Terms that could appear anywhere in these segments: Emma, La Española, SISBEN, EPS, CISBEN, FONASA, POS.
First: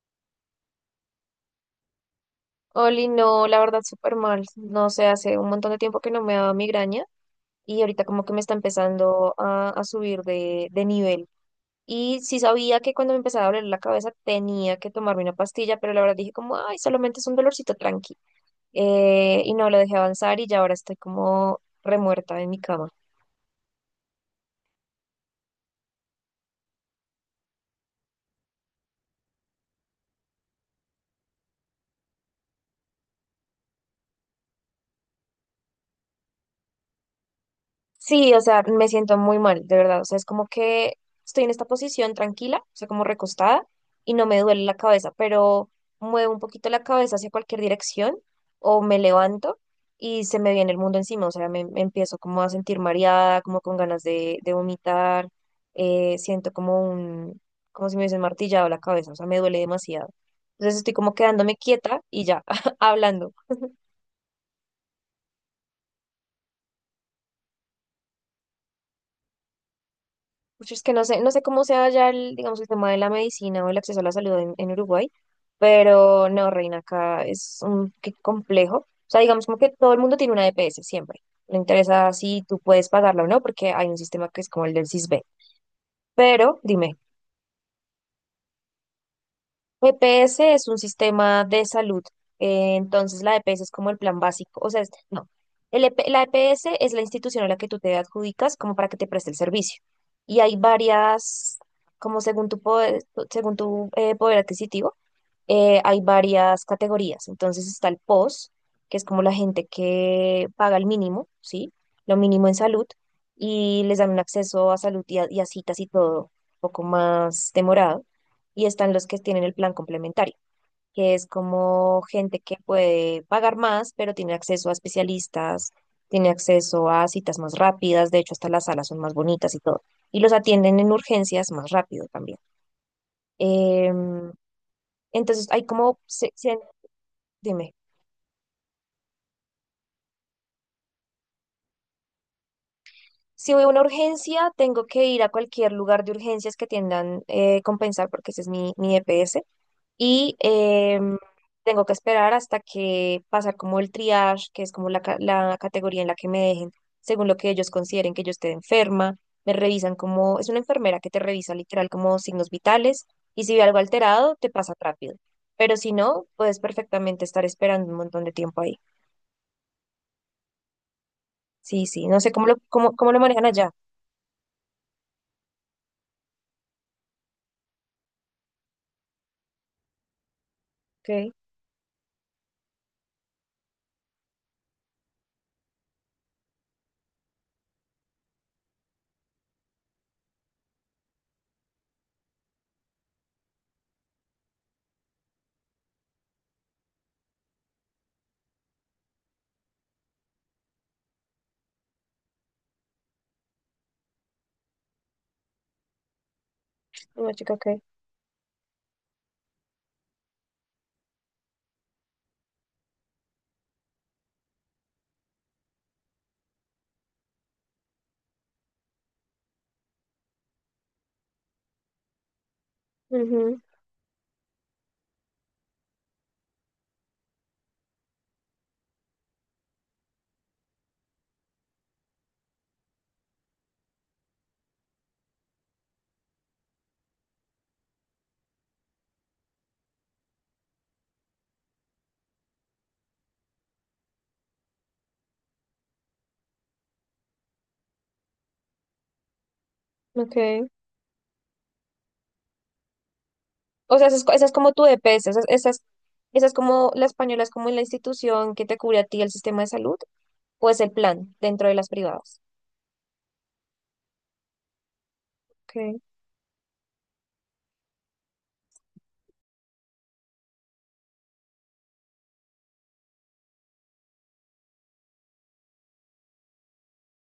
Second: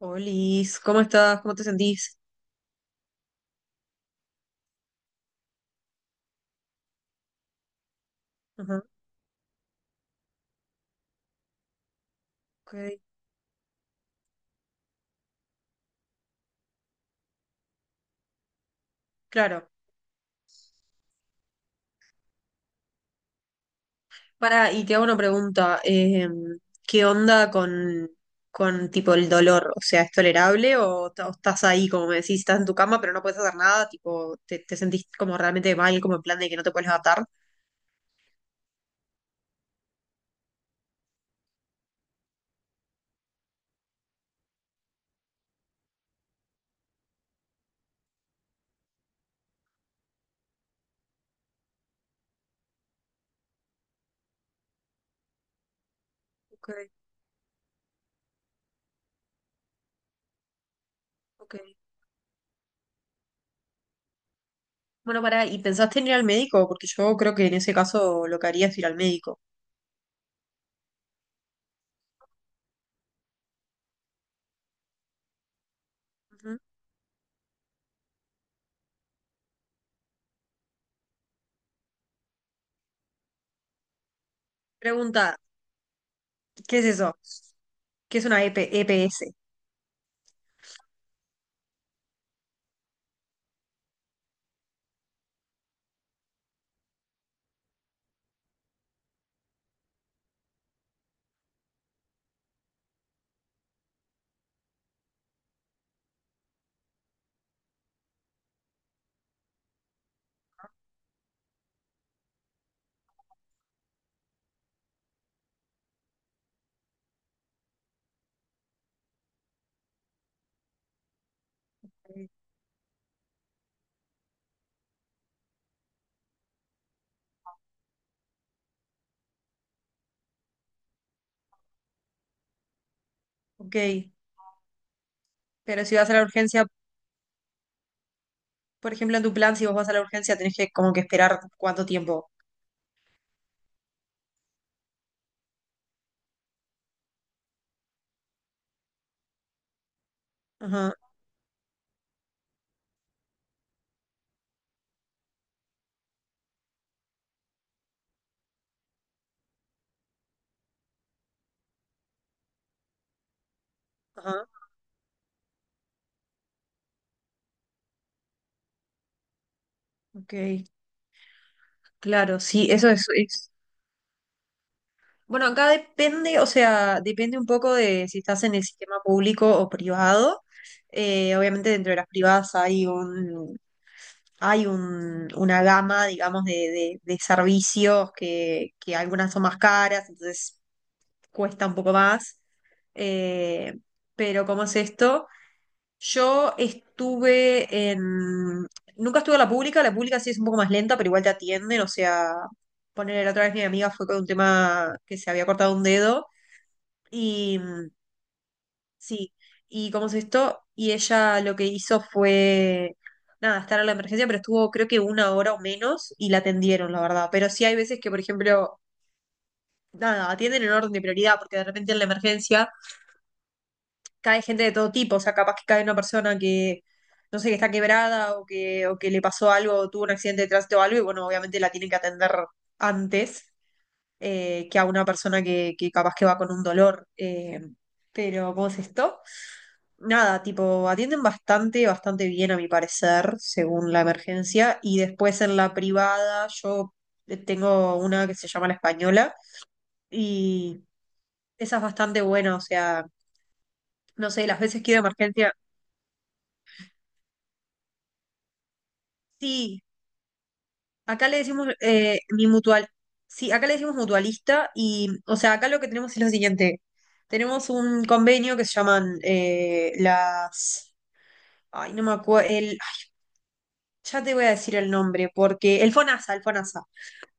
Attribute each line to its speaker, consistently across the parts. Speaker 1: Olis, ¿cómo estás? ¿Cómo te sentís?
Speaker 2: Oli, no, la verdad, súper mal. No sé, hace un montón de tiempo que no me daba migraña y ahorita como que me está
Speaker 1: Ajá.
Speaker 2: empezando a subir de nivel. Y sí sabía que
Speaker 1: Ok.
Speaker 2: cuando me empezaba a doler la cabeza tenía que tomarme una pastilla, pero la verdad dije como, ay, solamente es un dolorcito tranqui. Y
Speaker 1: Claro.
Speaker 2: no, lo dejé avanzar y ya ahora estoy como remuerta en mi cama.
Speaker 1: Para, y te hago una pregunta. ¿Qué onda con tipo el dolor? O sea, ¿es tolerable o, o estás ahí, como me decís, estás en tu cama pero no puedes hacer nada? Tipo, te sentís como realmente mal, como en plan de que no te puedes levantar?
Speaker 2: Sí, o sea, me siento muy mal, de verdad. O sea, es como que estoy en esta posición tranquila, o sea, como recostada, y no me duele la cabeza, pero muevo un poquito la cabeza hacia cualquier dirección o me levanto y se me viene el mundo encima. O sea, me empiezo como a sentir mareada, como con ganas de vomitar. Siento
Speaker 1: Ok.
Speaker 2: como como si me hubiesen martillado la cabeza, o sea, me duele demasiado. Entonces estoy como quedándome
Speaker 1: Ok.
Speaker 2: quieta y ya, hablando.
Speaker 1: Bueno, para, ¿y pensaste en ir al médico? Porque yo creo que en ese caso lo que haría es ir al médico.
Speaker 2: Pues es que no sé, no sé cómo sea ya el, digamos, el tema de la medicina o el acceso a la salud en Uruguay, pero no,
Speaker 1: Ujú.
Speaker 2: Reina, acá es un qué complejo. O sea, digamos como que todo el mundo tiene una EPS siempre. Le interesa si tú puedes pagarla o no, porque hay un sistema que es como el del CISBEN.
Speaker 1: Pregunta,
Speaker 2: Pero
Speaker 1: ¿qué es
Speaker 2: dime,
Speaker 1: eso? ¿Qué es una E E P E P S?
Speaker 2: EPS es un sistema de salud, entonces la EPS es como el plan básico, o sea, no, el EP la EPS es la institución a la que tú te adjudicas como para que te preste el servicio. Y hay varias, como según tu poder adquisitivo, hay varias categorías. Entonces está el POS, que es como la gente que paga el mínimo, ¿sí? Lo mínimo en salud y les dan un acceso a salud y y a citas y todo un poco más demorado. Y están los que tienen el plan complementario, que es como gente que puede pagar más, pero tiene acceso a especialistas, tiene acceso a citas más rápidas, de hecho hasta las salas son más bonitas y todo. Y los atienden en urgencias más rápido también.
Speaker 1: Ok.
Speaker 2: Em, entonces hay
Speaker 1: Pero si
Speaker 2: como
Speaker 1: vas a la urgencia,
Speaker 2: dime,
Speaker 1: por ejemplo, en tu plan, si vos vas a la urgencia, tenés que como que esperar cuánto tiempo.
Speaker 2: si voy a una urgencia, tengo que ir a cualquier lugar de urgencias que tiendan compensar, porque ese es mi EPS, y
Speaker 1: Ajá.
Speaker 2: tengo que esperar hasta que pasar como el triage, que es como la categoría en la que me dejen, según lo que ellos consideren que yo esté enferma, me revisan como, es una enfermera que te revisa literal como signos vitales, y si ve algo alterado,
Speaker 1: Ajá.
Speaker 2: te pasa rápido, pero si no, puedes perfectamente estar esperando un montón de tiempo ahí.
Speaker 1: Ok,
Speaker 2: Sí, sí, no sé
Speaker 1: claro,
Speaker 2: cómo lo,
Speaker 1: sí, eso
Speaker 2: cómo,
Speaker 1: es,
Speaker 2: cómo lo manejan
Speaker 1: es-
Speaker 2: allá.
Speaker 1: Bueno, acá depende, o sea, depende un poco de si estás en el sistema público o privado.
Speaker 2: Ok,
Speaker 1: Obviamente dentro de las privadas hay un, una gama, digamos, de servicios que algunas son más caras, entonces cuesta un poco más. Eh, pero ¿cómo es esto? Yo estuve en... Nunca estuve en la pública sí es un poco más lenta, pero igual te atienden, o sea, poner la otra vez mi amiga fue con un tema que se había cortado un dedo
Speaker 2: una chica,
Speaker 1: y
Speaker 2: ok.
Speaker 1: sí, y cómo es esto, y ella lo que hizo fue, nada, estar a la emergencia, pero estuvo creo que una hora o menos y la atendieron, la verdad, pero sí hay veces que, por ejemplo, nada, atienden en orden de prioridad, porque de repente en la emergencia
Speaker 2: Ujú,
Speaker 1: cae gente de todo tipo, o sea, capaz que cae una persona que, no sé, que está quebrada o que le pasó algo, o tuvo un accidente de tránsito o algo, y bueno, obviamente la tienen que atender antes que a una persona que capaz que va con un dolor. Pero, ¿cómo es esto? Nada, tipo, atienden bastante, bastante bien a mi parecer, según la emergencia, y después en la privada yo tengo una que se llama La Española,
Speaker 2: okay.
Speaker 1: y esa es bastante buena, o sea,
Speaker 2: O sea,
Speaker 1: no
Speaker 2: esa
Speaker 1: sé,
Speaker 2: es
Speaker 1: las
Speaker 2: como
Speaker 1: veces
Speaker 2: tu
Speaker 1: que he ido de
Speaker 2: EPS, esa,
Speaker 1: emergencia,
Speaker 2: esa esas es como la española, es como la institución que te cubre a ti el sistema de
Speaker 1: sí.
Speaker 2: salud, o es el
Speaker 1: Acá
Speaker 2: plan
Speaker 1: le
Speaker 2: dentro
Speaker 1: decimos
Speaker 2: de las privadas.
Speaker 1: mi mutual. Sí, acá le decimos mutualista y, o sea, acá lo que
Speaker 2: Okay.
Speaker 1: tenemos es lo siguiente. Tenemos un convenio que se llaman las... Ay, no me acuerdo. El... Ya te voy a decir el nombre, porque... El FONASA, el FONASA.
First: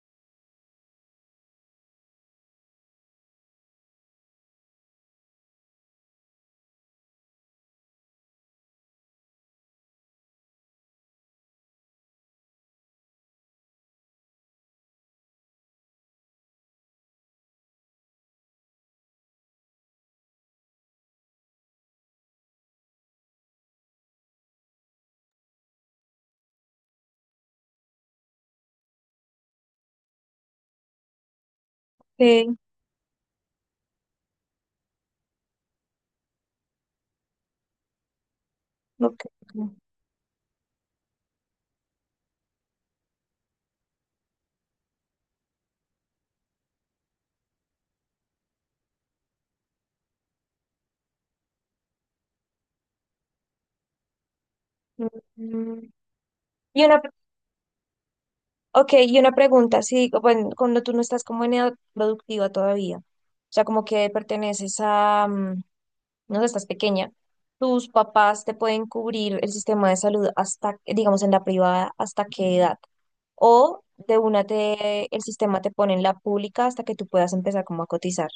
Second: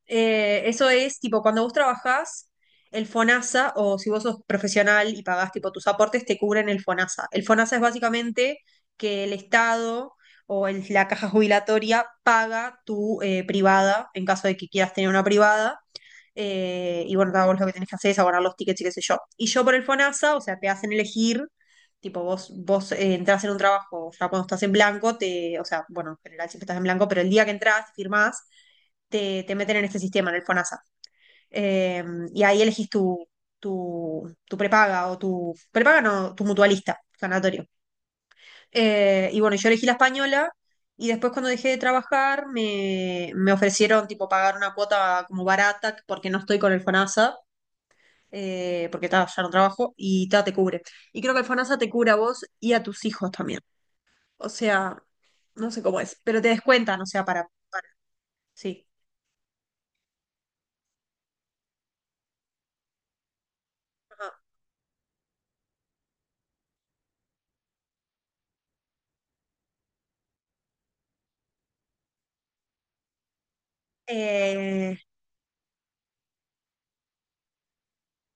Speaker 1: Eso es tipo cuando vos trabajás, el FONASA, o si vos sos profesional y pagás tipo tus aportes, te cubren el FONASA. El FONASA es básicamente que el Estado o la caja jubilatoria paga tu privada, en caso de que quieras tener una privada. Y bueno, nada, vos lo que tenés que hacer es abonar los tickets y qué sé yo. Y yo por el FONASA, o sea, te hacen elegir, tipo, vos entrás en un trabajo, ya cuando estás en blanco, te, o sea, bueno, en general siempre estás en blanco, pero el día que entras, firmás te meten en este sistema, en el FONASA. Eh, y
Speaker 2: Sí.
Speaker 1: ahí elegís tu prepaga o tu prepaga, no, tu mutualista, ganatorio.
Speaker 2: Okay.
Speaker 1: Y bueno, yo elegí la española y después cuando dejé de trabajar me ofrecieron tipo pagar una cuota como barata porque no estoy con el FONASA. Porque ta, ya no trabajo y ta, te cubre. Y creo que el FONASA te cubre a vos y a tus hijos también. O sea, no sé
Speaker 2: Mm.
Speaker 1: cómo es, pero te
Speaker 2: Y una,
Speaker 1: descuentan, o sea, para sí.
Speaker 2: okay, y una pregunta, sí, bueno, cuando tú no estás como en edad productiva todavía, o sea, como que
Speaker 1: Ajá.
Speaker 2: perteneces a, mm, no sé, estás pequeña, tus papás te pueden cubrir el sistema de salud hasta, digamos, en la privada, hasta qué edad. O de una
Speaker 1: Eh,
Speaker 2: te, el sistema te pone en la pública hasta que tú puedas empezar como a cotizar,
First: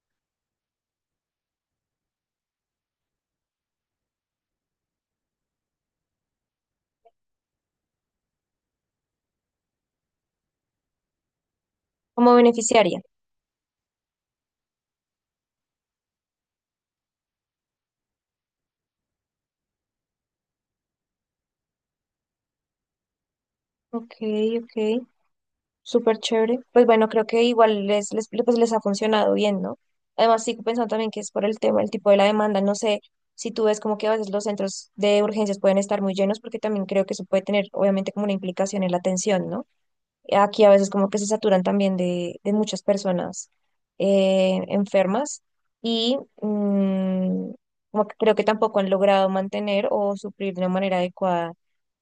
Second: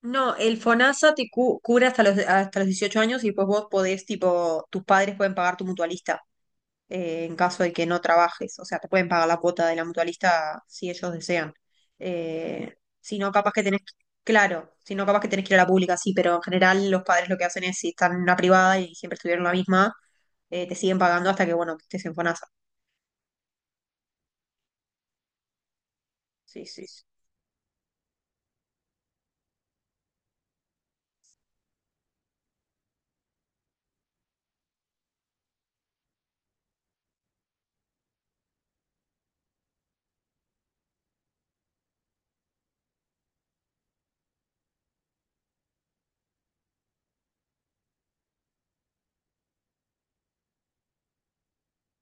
Speaker 1: no, el FONASA te cubre hasta los 18 años y pues vos podés, tipo, tus padres pueden pagar tu mutualista en caso de que no trabajes. O sea, te pueden pagar la cuota de la mutualista si ellos desean.
Speaker 2: como
Speaker 1: Eh,
Speaker 2: beneficiaria.
Speaker 1: si no, capaz que tenés. Claro, si no, capaz que tenés que ir a la pública, sí, pero en general los padres lo que hacen es, si están en una privada y siempre estuvieron en la misma, te siguen pagando hasta que, bueno, que estés en FONASA.
Speaker 2: Ok, ok, súper chévere.
Speaker 1: Sí,
Speaker 2: Pues
Speaker 1: sí. Sí.
Speaker 2: bueno, creo que igual pues les ha funcionado bien, ¿no? Además, sigo pensando también que es por el tema, el tipo de la demanda. No sé si tú ves como que a veces los centros de urgencias pueden estar muy llenos, porque también creo que eso puede tener, obviamente, como una implicación en la atención, ¿no? Aquí a veces como que se saturan también de muchas personas enfermas y como que creo que tampoco han logrado mantener o suplir de una manera adecuada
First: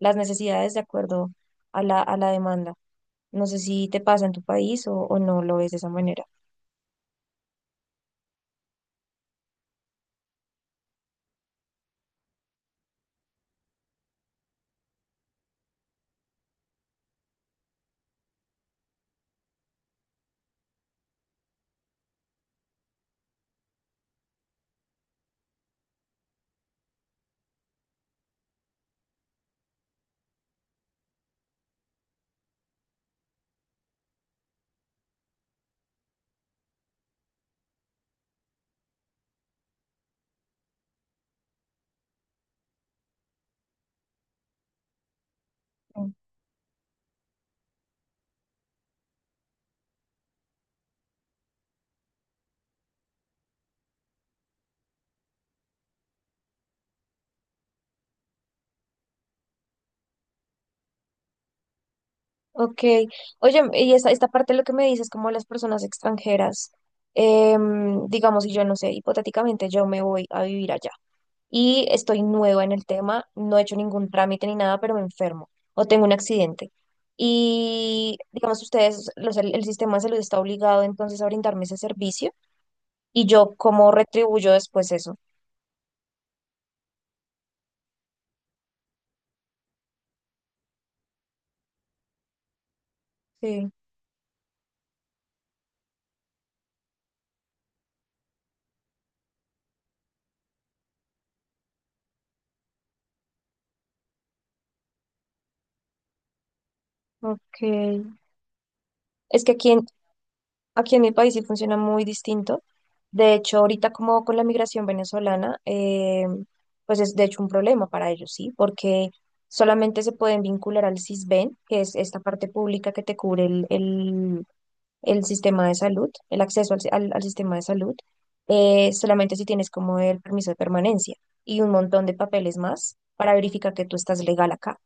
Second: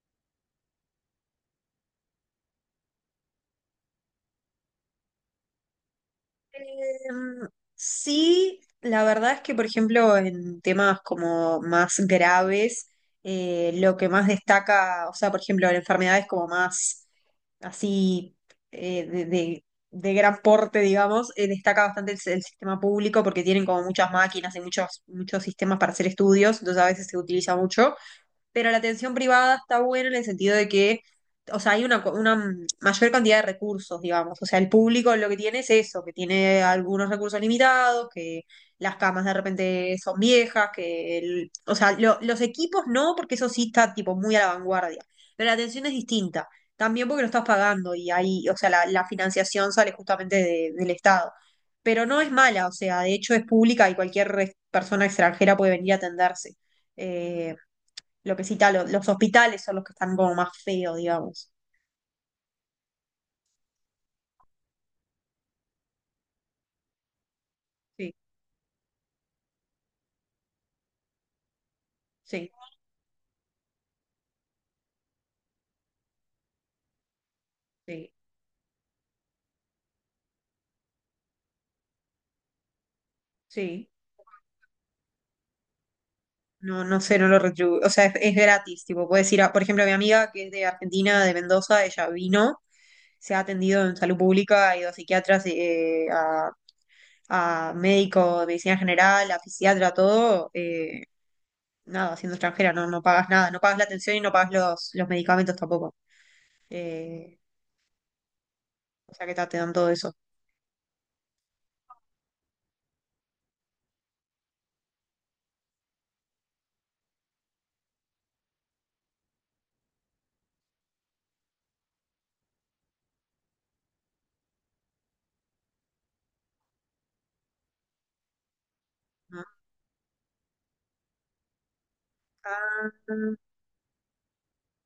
Speaker 2: las necesidades de acuerdo a a la demanda. No sé si te pasa en tu país o no lo ves de esa manera.
Speaker 1: Em, sí, la verdad es que, por ejemplo, en temas como más graves, lo que más destaca, o sea, por ejemplo, en enfermedades como más así eh, de, de- de gran porte, digamos, destaca bastante el sistema público porque tienen como muchas máquinas y muchos, muchos sistemas para hacer estudios, entonces a veces se utiliza mucho, pero la atención privada está buena en el sentido de que, o sea, hay una, una mayor cantidad de recursos, digamos. O sea, el público lo que tiene es eso, que tiene algunos recursos limitados, que las camas de repente son viejas, que el, o sea, los equipos no, porque eso sí está tipo muy a la vanguardia, pero la atención es
Speaker 2: Mm.
Speaker 1: distinta. También porque lo estás pagando y ahí, o sea, la financiación sale justamente del Estado. Pero no es mala, o sea, de hecho es pública y cualquier persona extranjera puede venir a atenderse. Eh, lo que cita, los hospitales son los que están como más feos, digamos.
Speaker 2: Ok, oye, y esta parte de lo que me dices, como las personas extranjeras,
Speaker 1: Sí,
Speaker 2: digamos, si yo no sé, hipotéticamente yo me voy a vivir allá. Y estoy
Speaker 1: sí,
Speaker 2: nueva en el tema, no he hecho ningún trámite ni nada, pero me enfermo o tengo un accidente.
Speaker 1: sí,
Speaker 2: Y digamos, ustedes, el sistema de salud está obligado entonces a brindarme ese servicio y yo
Speaker 1: sí.
Speaker 2: cómo retribuyo después eso.
Speaker 1: No, no sé, no lo retribuyo. O sea, es gratis, tipo, puedes ir a, por ejemplo, mi amiga que es de Argentina, de Mendoza, ella vino, se ha
Speaker 2: Sí,
Speaker 1: atendido en salud pública, ha ido a psiquiatras, a médico de medicina general, a fisiatra, todo, nada, siendo extranjera, no, no pagas nada, no pagas la atención y no pagas los medicamentos tampoco. Eh,
Speaker 2: ok.
Speaker 1: o sea que
Speaker 2: Es que
Speaker 1: te dan todo eso.
Speaker 2: aquí en mi país sí funciona muy distinto. De hecho, ahorita como con la migración venezolana, pues es de hecho un problema para ellos, ¿sí? Porque solamente se pueden vincular al SISBEN, que es esta parte pública que te cubre el sistema de salud, el acceso al, si- al- al sistema de salud, solamente si
Speaker 1: Ah,
Speaker 2: tienes como el permiso de permanencia y un montón de papeles
Speaker 1: ah,
Speaker 2: más para verificar que tú estás legal acá.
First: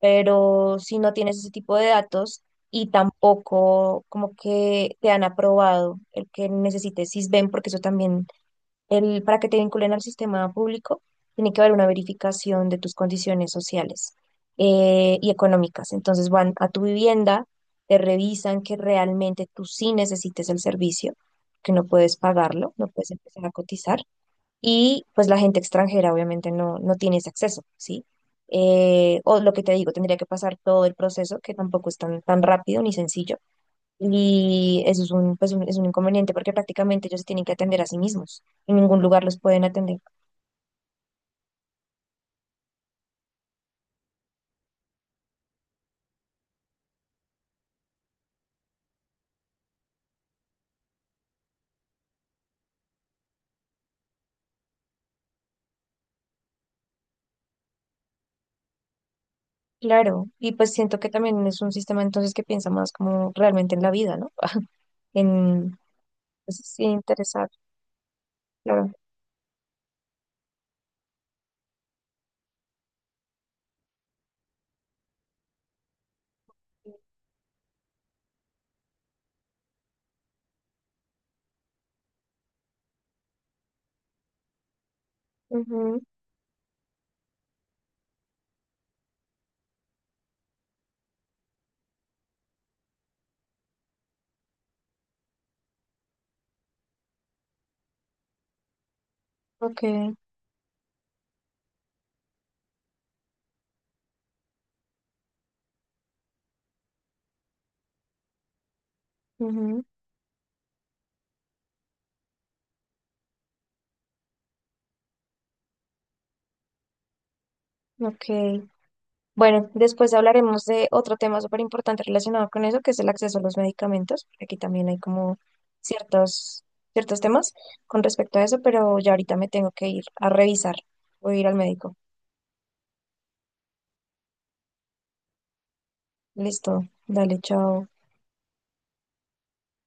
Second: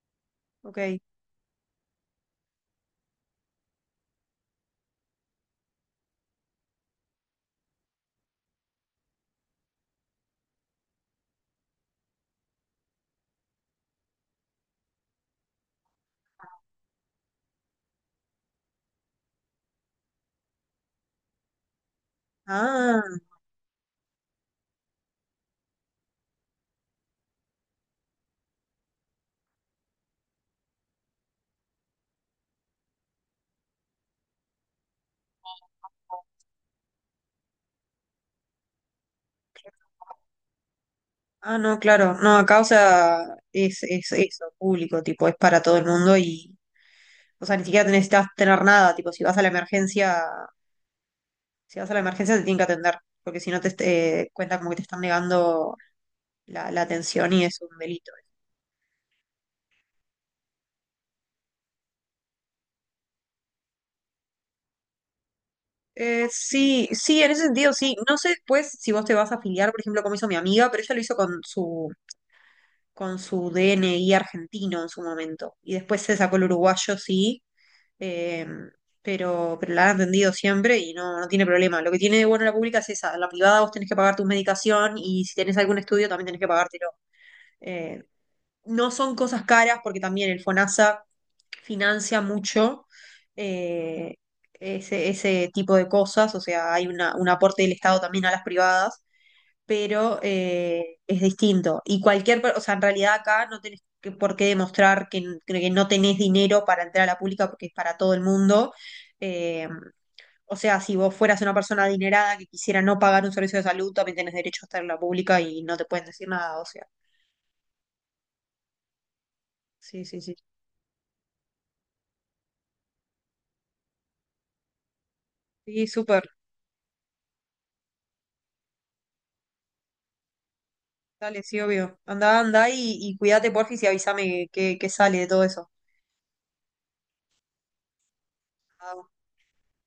Speaker 2: Pero
Speaker 1: ok.
Speaker 2: si no tienes ese tipo de datos y tampoco como que te han aprobado el que necesites SISBEN, porque eso también para que te vinculen al sistema público, tiene que haber una verificación de tus condiciones sociales y económicas. Entonces van a tu vivienda, te revisan que realmente tú sí necesites el servicio, que no puedes pagarlo, no puedes
Speaker 1: Ah.
Speaker 2: empezar a cotizar. Y pues la gente extranjera obviamente no, no tiene ese acceso, ¿sí? O lo que te digo, tendría que pasar todo el proceso, que tampoco es tan, tan rápido ni sencillo y eso es es un inconveniente porque prácticamente ellos se tienen que atender a sí mismos. En ningún lugar los pueden atender.
Speaker 1: Ah, no, claro. No, acá, o sea, es eso, público, tipo, es para todo el mundo y, o sea, ni siquiera te necesitas tener nada, tipo, si vas a la emergencia, si vas a la emergencia te tienen que atender, porque si no te cuenta como que te están negando la, la atención y es un delito.
Speaker 2: Claro, y pues siento que también es un sistema entonces que piensa más como realmente en la vida, ¿no? En, pues, sí,
Speaker 1: Sí, sí, en ese
Speaker 2: interesar,
Speaker 1: sentido, sí. No sé después
Speaker 2: claro.
Speaker 1: si vos te vas a afiliar, por ejemplo, como hizo mi amiga, pero ella lo hizo con con su DNI argentino en su momento y después se sacó el uruguayo, sí. eh, pero la han atendido siempre y no, no tiene problema. Lo que tiene de bueno la pública es esa, la privada vos tenés que pagar tu medicación y si tenés algún
Speaker 2: Ujú,
Speaker 1: estudio también tenés que pagártelo. Eh, no son cosas caras porque también el FONASA financia mucho eh, ese tipo de cosas, o sea, hay un aporte del Estado también a las privadas
Speaker 2: ok,
Speaker 1: pero es distinto. Y cualquier, o sea, en realidad acá no tenés por qué demostrar que, que no tenés dinero para entrar a la pública porque es para todo el mundo. Eh,
Speaker 2: ujú,
Speaker 1: o sea, si vos fueras una persona adinerada que quisiera no pagar un servicio de salud, también tenés derecho a estar en la pública y no te pueden decir nada, o sea.
Speaker 2: ok. Bueno,
Speaker 1: Sí,
Speaker 2: después
Speaker 1: sí, sí.
Speaker 2: hablaremos de otro tema súper importante relacionado con eso, que es el acceso a los medicamentos. Aquí también hay como
Speaker 1: Sí, súper.
Speaker 2: ciertos, ciertos temas con respecto a eso, pero ya ahorita me tengo que ir a revisar. Voy a
Speaker 1: Dale,
Speaker 2: ir al
Speaker 1: sí,
Speaker 2: médico.
Speaker 1: obvio. Anda, anda y cuídate, porfis, y avísame qué qué sale de todo eso.
Speaker 2: Listo, dale, chao.